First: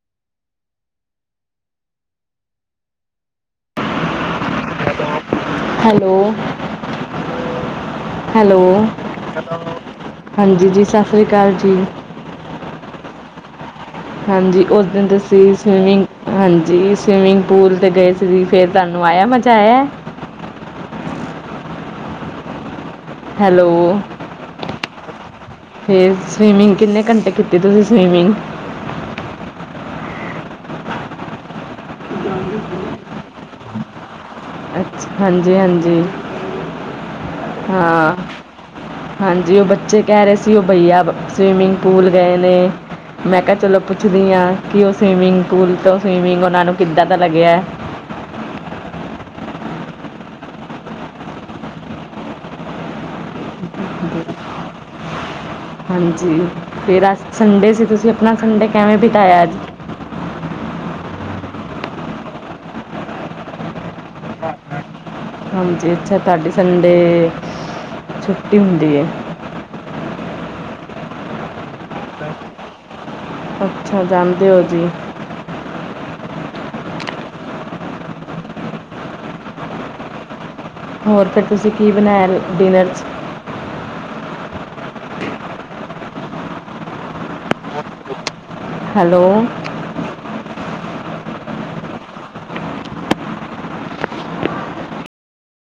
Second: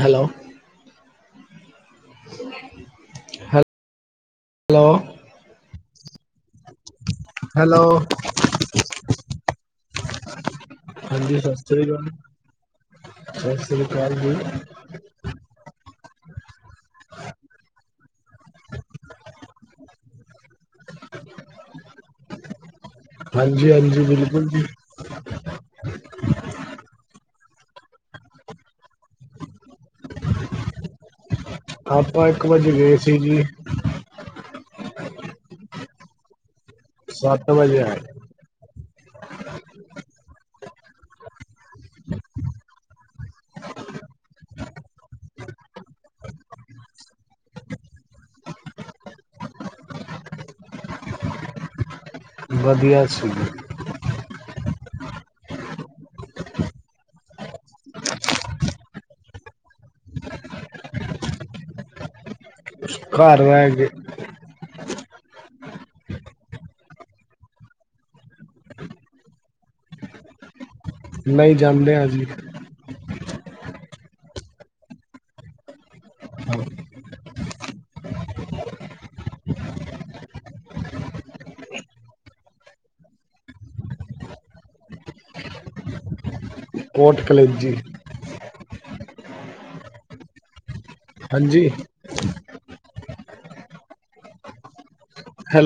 Hello ਹੈ hello hello hello ਹਾਂਜੀ ਜੀ ਸਤਿ ਸ਼੍ਰੀ ਹਾਂਜੀ ਅਕਾਲ ਸਤਿ ਜੀ। ਸ੍ਰੀ ਅਕਾਲ। [unintelligible] ਜੀ, ਹਾਂਜੀ ਉਸ ਦਿਨ ਤੁਸੀਂ ਸਵੀਮਿੰਗ ਹਾਂਜੀ ਸਵੀਮਿੰਗ ਪੂਲ ਤੇ ਗਏ ਫਿਰ ਤੁਹਾਨੂੰ ਆਇਆ ਮਜ਼ਾ ਆਇਆ। [unintelligible] ਹੈਲੋ ਹਾਂਜੀ ਹਾਂਜੀ ਬਿਲਕੁਲ ਜੀ। ਫੇਰ ਸਵੀਮਿੰਗ ਕਿੰਨੇ ਘੰਟੇ ਕੀ ਤੀ ਤੁਸੀਂ ਸਵਿਮਿੰਗ? ਆਪਾਂ ਇੱਕ ਵਜੇ ਗਏ ਸੀ ਜੀ। ਅੱਛ ਹਾਂਜੀ-ਹਾਂਜੀ ਸੱਤ ਵਜੇ ਆਏ। ਹਾਂਜੀ ਉਹ ਬੱਚੇ ਕਹਿ ਰਹੇ ਸੀ ਉਹ ਬਈਆ ਸਵੀਮਿੰਗ ਪੂਲ ਗਏ ਨੇ ਮੈਂ ਕਿਹਾ ਚਲੋ ਪੁੱਛਦੀ ਹਾਂ ਕਿ ਉਹ ਸਵੀਮਿੰਗ ਪੂਲ ਤੋਂ ਸਵੀਮਿੰਗ ਉਹਨਾਂ ਨੂੰ ਕਿੱਦਾਂ ਦਾ ਲੱਗਿਆ। ਵਧੀਆ ਸੀ। ਹਾਂਜੀ ਫਿਰ ਅ ਸੰਡੇ ਸੀ ਤੁਸੀਂ ਆਪਣਾ ਸੰਡੇ ਕਿਵੇਂ ਬਿਤਾਇਆ ਅੱਜ। ਘਰ ਹੈ ਗਏ। ਹਾਂਜੀ ਅੱਛਾ ਤੁਹਾਡੀ ਸੰਡੇ ਛੁੱਟੀ ਹੁੰਦੀ ਹੈ। ਨਹੀਂ ਜਾਂਦੇ ਹ ਜੀ। ਅੱਛਾ ਜਾਂਦੇ ਹੋ ਜੀ। ਹੋਰ ਫਿਰ ਤੁਸੀਂ ਕੀ ਬਣਾਇਆ ਡਿਨਰ ਚ? ਪੋਟ ਕਲੇਜੀ। ਹੈਲੋ ਹਾਂਜੀ ਹੈਲੋ।